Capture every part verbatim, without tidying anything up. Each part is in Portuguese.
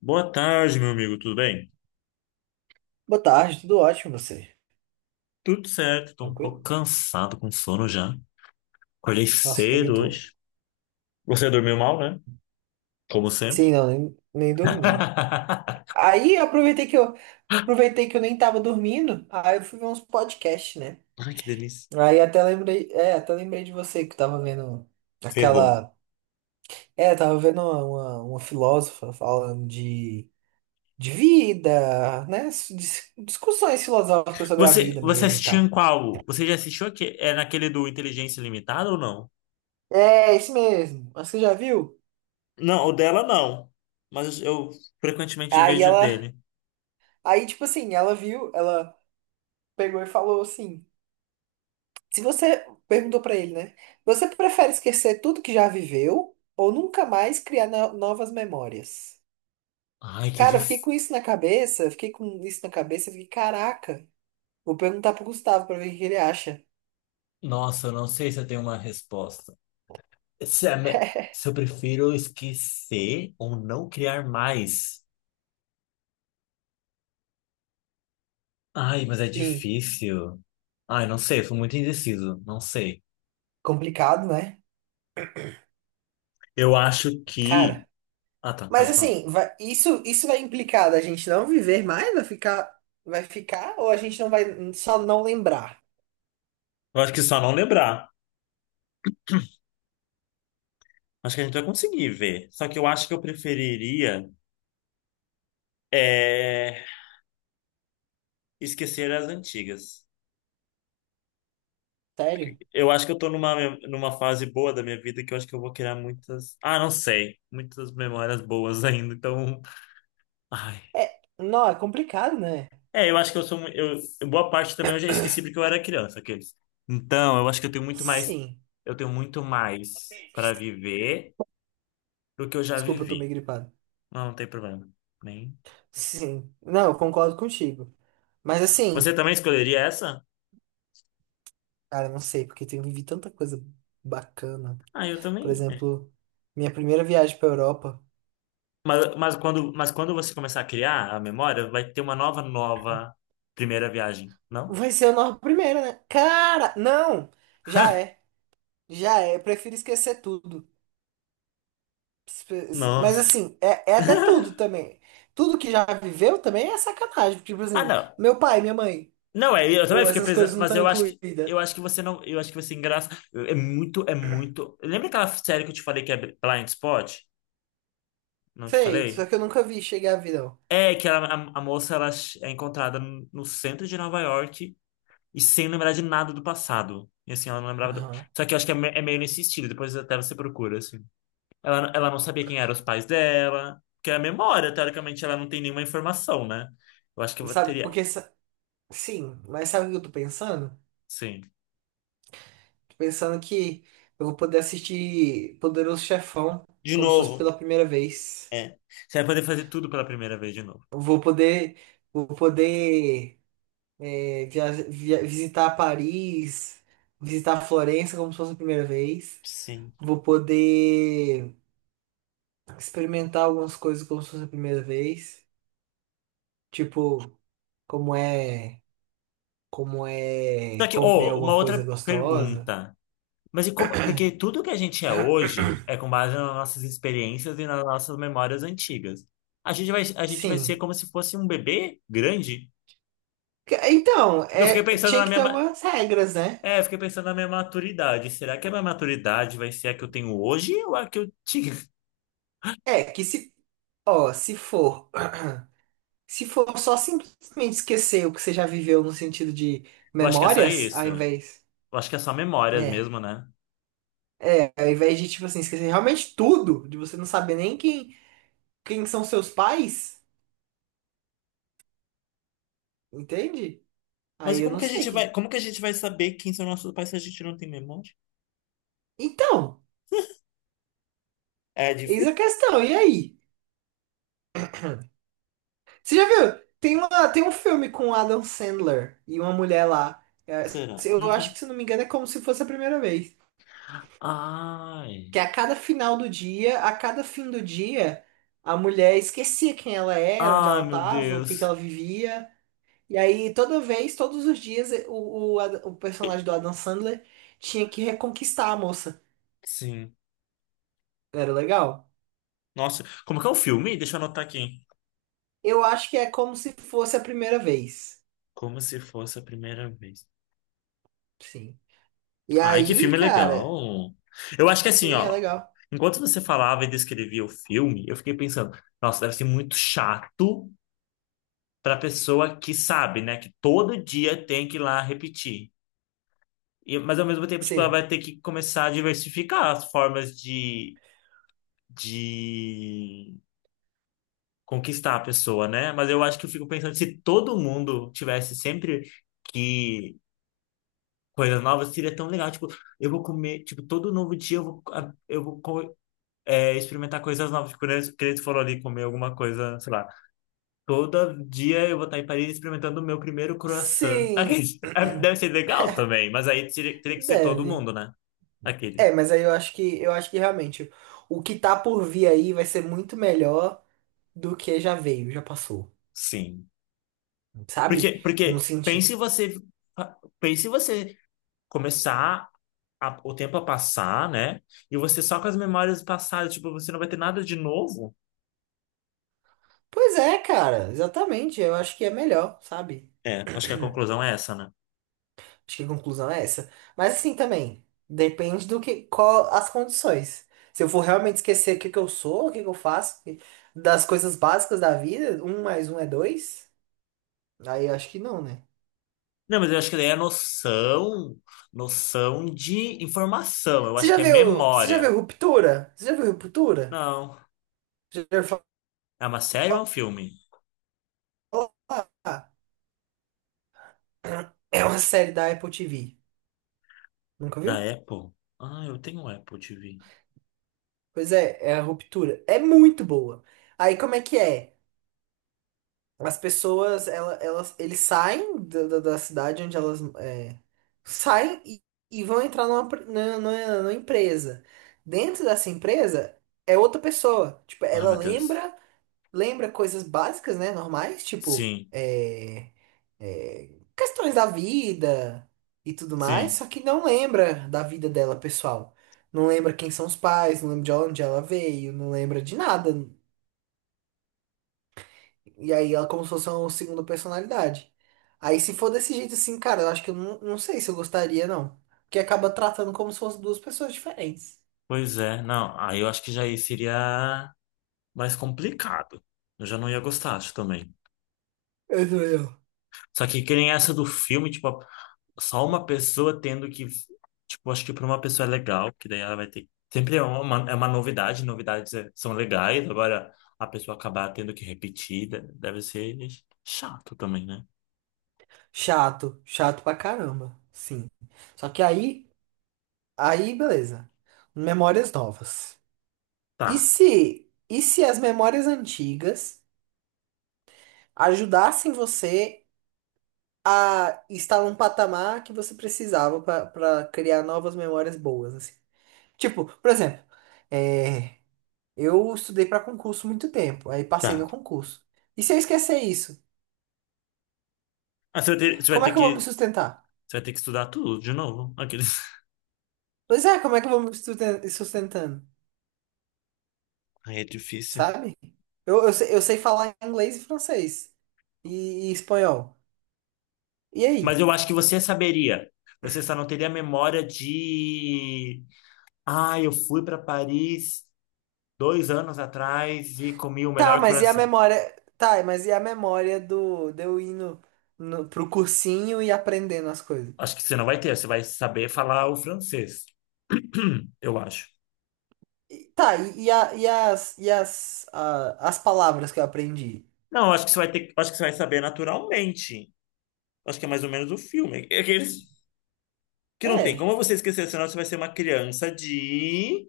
Boa tarde, meu amigo, tudo bem? Boa tarde, tudo ótimo você? Tudo certo, tô um pouco Tranquilo? cansado com sono já. Acordei Nossa, também cedo tô. hoje. Você dormiu mal, né? Como sempre. Sim, não, nem, nem dormi. Ai, Aí eu aproveitei que eu aproveitei que eu nem tava dormindo, aí eu fui ver uns podcasts, né? que delícia. Aí até lembrei, é, até lembrei de você que tava vendo Ferrou. aquela, é, tava vendo uma, uma, uma filósofa falando de, de vida, né? Dis- Discussões filosóficas sobre a Você, vida você mesmo e assistiu tal. em qual? Você já assistiu aqui? É naquele do Inteligência Limitada ou não? É, isso mesmo. Mas você já viu? Não, o dela não. Mas eu frequentemente Aí vejo o ela, dele. aí tipo assim, ela viu, ela pegou e falou assim. Se você perguntou pra ele, né? Você prefere esquecer tudo que já viveu ou nunca mais criar no- novas memórias? Ai, que Cara, eu fiquei difícil. com isso na cabeça, fiquei com isso na cabeça, fiquei, caraca. Vou perguntar pro Gustavo pra ver o que ele acha. Nossa, eu não sei se eu tenho uma resposta. Se, é me- Se eu prefiro esquecer ou não criar mais. Ai, mas é Sim, difícil. Ai, não sei, eu sou muito indeciso, não sei. complicado, né? Eu acho que. Cara, Ah, tá, mas pode falar. assim, vai- isso isso vai implicar da gente não viver mais, vai ficar vai ficar ou a gente não vai só não lembrar? Eu acho que só não lembrar. Acho que a gente vai conseguir ver. Só que eu acho que eu preferiria é, esquecer as antigas. Sério? Eu acho que eu tô numa, numa fase boa da minha vida que eu acho que eu vou criar muitas. Ah, não sei. Muitas memórias boas ainda, então. Ai. É, não, é complicado, né? É, eu acho que eu sou. Mu- Eu, boa parte também eu já esqueci porque eu era criança, aqueles. Então, eu acho que eu tenho muito mais. Sim. Eu tenho muito mais para viver do que eu já Desculpa, eu tô meio vivi. gripado. Não, não tem problema. Nem. Sim, não, eu concordo contigo. Mas Você assim, também escolheria essa? cara, não sei, porque eu vivi tanta coisa bacana. Ah, eu Por também. É. exemplo, minha primeira viagem pra Europa Mas, mas quando, mas quando você começar a criar a memória, vai ter uma nova, nova primeira viagem, não? vai ser a nossa primeira, né? Cara, não! Já é, já é. Eu prefiro esquecer tudo. Mas Nossa. assim, é, é até tudo também. Tudo que já viveu também é sacanagem. Tipo Ah, assim, não. meu pai, minha mãe, Não, é, eu também ou fiquei essas coisas pensando, não mas estão eu acho que incluídas. eu acho que você não, eu acho que você engraça. É muito, é muito. Lembra aquela série que eu te falei que é Blind Spot? Não te Sei, só falei? que eu nunca vi chegar a vida, ó. É que ela- a, a moça ela é encontrada no centro de Nova York e sem lembrar de nada do passado. E assim, ela não lembrava. do- Aham. Só que eu acho que é, me- é meio nesse estilo, depois até você procura, assim. Ela, ela não sabia quem eram os pais dela, porque é a memória, teoricamente, ela não tem nenhuma informação, né? Eu acho que eu Sabe, teria. porque, sa- sim, mas sabe o que eu tô pensando? Sim. Pensando que eu vou poder assistir Poderoso Chefão De como se fosse novo, pela primeira vez. é. Você vai poder fazer tudo pela primeira vez de novo. Eu vou poder, vou poder é, via- via- visitar Paris, visitar Florença como se fosse a primeira vez. Sim. Vou poder experimentar algumas coisas como se fosse a primeira vez. Tipo, como é, como é Só que, comer oh, uma alguma coisa outra gostosa. pergunta. Mas e como, porque tudo que a gente é hoje é com base nas nossas experiências e nas nossas memórias antigas. A gente vai, a gente vai ser Sim. como se fosse um bebê grande. Que- Então, Porque eu fiquei é, pensando tinha na que minha, ter ma- algumas regras, né? é, eu fiquei pensando na minha maturidade. Será que a minha maturidade vai ser a que eu tenho hoje ou a que eu tinha? É, que se ó, se for, se for só simplesmente esquecer o que você já viveu no sentido de Eu acho que é só memórias, ao isso. Eu invés, acho que é só memórias é, mesmo, né? é, ao invés de tipo assim esquecer realmente tudo, de você não saber nem quem, quem são seus pais, entende? Mas Aí e eu como não que a sei gente vai, que. como que a gente vai saber quem são nossos pais se a gente não tem memória? Então, É difícil? eis a questão. E aí? Você já viu? Tem uma, tem um filme com o Adam Sandler e uma mulher lá. Será? Eu Nunca. acho que se não me engano é como se fosse a primeira vez. Que Ai. a cada final do dia, a cada fim do dia, a mulher esquecia quem ela era, onde Ai, ela meu estava, o que que ela Deus. vivia. E aí, toda vez, todos os dias, eh, o, o, Ad- o personagem do Adam Sandler tinha que reconquistar a moça. Sim. Era legal? Nossa, como que é o filme? Deixa eu anotar aqui. Eu acho que é como se fosse a primeira vez. Como se fosse a primeira vez. Sim. E Ai, que aí, filme cara, legal. Eu acho que assim, sim, é ó. legal. Enquanto você falava e descrevia o filme, eu fiquei pensando, nossa, deve ser muito chato pra pessoa que sabe, né? Que todo dia tem que ir lá repetir. E, mas ao mesmo tempo, tipo, ela Sim. vai ter que começar a diversificar as formas de, de conquistar a pessoa, né? Mas eu acho que eu fico pensando, se todo mundo tivesse sempre que coisas novas seria tão legal. Tipo, eu vou comer, tipo, todo novo dia eu vou, a- eu vou co- é, experimentar coisas novas. Tipo, né, que eles foram ali comer alguma coisa, sei lá. Todo dia eu vou estar em Paris experimentando o meu primeiro croissant. Aquele- Sim, é, Deve ser legal também, mas aí teria, teria que ser todo deve. mundo, né? Aquele. É, mas aí eu acho que eu acho que realmente o que tá por vir aí vai ser muito melhor do que já veio, já passou, Sim. sabe? Porque, porque No sentido. pense você, pense você começar a- o tempo a passar, né? E você só com as memórias passadas, tipo, você não vai ter nada de novo. Pois é, cara, exatamente. Eu acho que é melhor, sabe? É, acho que a conclusão é essa, né? Acho que a conclusão é essa. Mas assim também, depende do que, qual as condições. Se eu for realmente esquecer o que que eu sou, o que que eu faço, que- das coisas básicas da vida, um mais um é dois, aí eu acho que não, né? Não, mas eu acho que daí é noção, noção de informação. Eu Você acho já que é viu, você já memória. viu Ruptura? Você já viu Ruptura? Não. Já viu falar? É uma série ou é um filme? É uma série da Apple T V. Nunca Da viu? Apple? Ah, eu tenho um Apple T V. Pois é, é a ruptura. É muito boa. Aí como é que é? As pessoas, ela, elas, eles saem da, da, da cidade onde elas é, saem e, e vão entrar numa, pre- na- na- numa empresa. Dentro dessa empresa é outra pessoa. Tipo, Ai, ela meu Deus. lembra lembra coisas básicas, né? Normais, tipo, Sim, é, é, questões da vida e tudo mais, sim. só que não lembra da vida dela, pessoal. Não lembra quem são os pais, não lembra de onde ela veio, não lembra de nada. E aí ela como se fosse uma segunda personalidade. Aí se for desse jeito assim, cara, eu acho que eu não, não sei se eu gostaria, não. Porque acaba tratando como se fossem duas pessoas diferentes. Pois é. Não, aí eu acho que já aí seria mais complicado. Eu já não ia gostar, acho também. Eu sou eu. Só que que nem essa do filme, tipo, só uma pessoa tendo que, tipo, acho que para uma pessoa é legal, que daí ela vai ter. Sempre é uma, é uma novidade, novidades é- são legais, agora a pessoa acabar tendo que repetir, de- deve ser chato também, né? Chato, chato pra caramba. Sim. Só que aí. Aí, beleza. Memórias novas. E Tá, se, e se as memórias antigas ajudassem você a estar num patamar que você precisava para criar novas memórias boas, assim? Tipo, por exemplo, é, eu estudei para concurso muito tempo, aí passei tá. no concurso. E se eu esquecer isso, Ah, você vai ter, você vai como é ter que eu vou me que, sustentar? você vai ter que estudar tudo de novo. Aqueles... Pois é, como é que eu vou me susten- sustentando, Aí é difícil. sabe? Eu, eu, sei, eu sei falar inglês e francês e e espanhol. E Mas aí? eu acho que você saberia. Você só não teria memória de. Ah, eu fui para Paris dois anos atrás e comi o Tá, melhor mas e a coração. memória? Tá, mas e a memória do de eu ir no, no- pro cursinho e aprendendo as coisas? Acho que você não vai ter, você vai saber falar o francês, eu acho. E- tá, e, e a- e as, e as, a- as palavras que eu aprendi? Não, acho que você vai ter, acho que você vai saber naturalmente. Acho que é mais ou menos o filme. É aqueles que não tem É, como você esquecer, senão você vai ser uma criança de.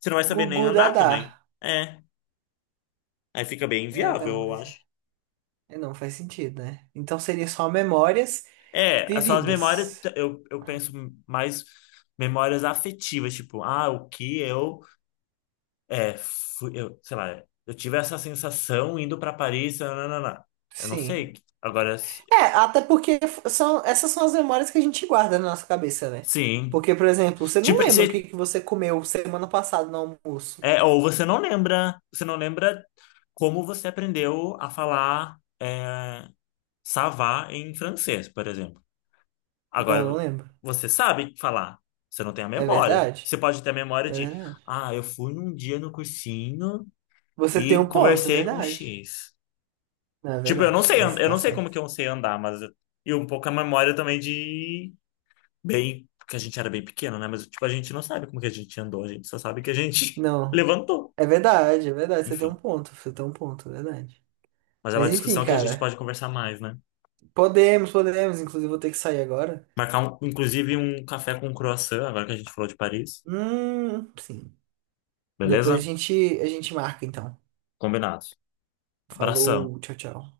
Você não vai saber nem Gugu andar Dadá. também. É, aí fica bem É, inviável, não, eu faz, acho. é, não faz sentido, né? Então seria só memórias É, são as memórias, vividas. eu, eu penso mais memórias afetivas, tipo, ah, o que eu, é, fui, eu, sei lá, eu tive essa sensação indo para Paris, nananana. Eu não Sim. sei. Agora, É, até porque f- são, essas são as memórias que a gente guarda na nossa cabeça, né? Sim. Porque, por exemplo, você não Tipo, lembra o que você, que você comeu semana passada no almoço. é, ou você não lembra, você não lembra como você aprendeu a falar é, ça em francês, por exemplo. Não, não Agora, lembro. você sabe falar, você não tem a É memória. Você verdade? pode ter a memória É de, verdade. ah, eu fui num dia no cursinho Você tem e um ponto, é conversei com verdade. X. Não, é Tipo, eu não verdade. sei, an- Você eu tá não sei como certo. que eu sei andar, mas eu- e um pouco a memória também de bem, porque a gente era bem pequeno, né? Mas tipo, a gente não sabe como que a gente andou, a gente só sabe que a gente Não. levantou. É verdade, é verdade. Você tem um Enfim. ponto. Você tem um ponto, é verdade. Mas é uma Mas enfim, discussão que a gente cara. pode conversar mais, né? Podemos, podemos. Inclusive, vou ter que sair agora. Marcar, um, inclusive, um café com croissant, agora que a gente falou de Paris. Hum, sim. Depois a Beleza? gente, a gente marca, então. Combinado. Abração. Falou, tchau, tchau.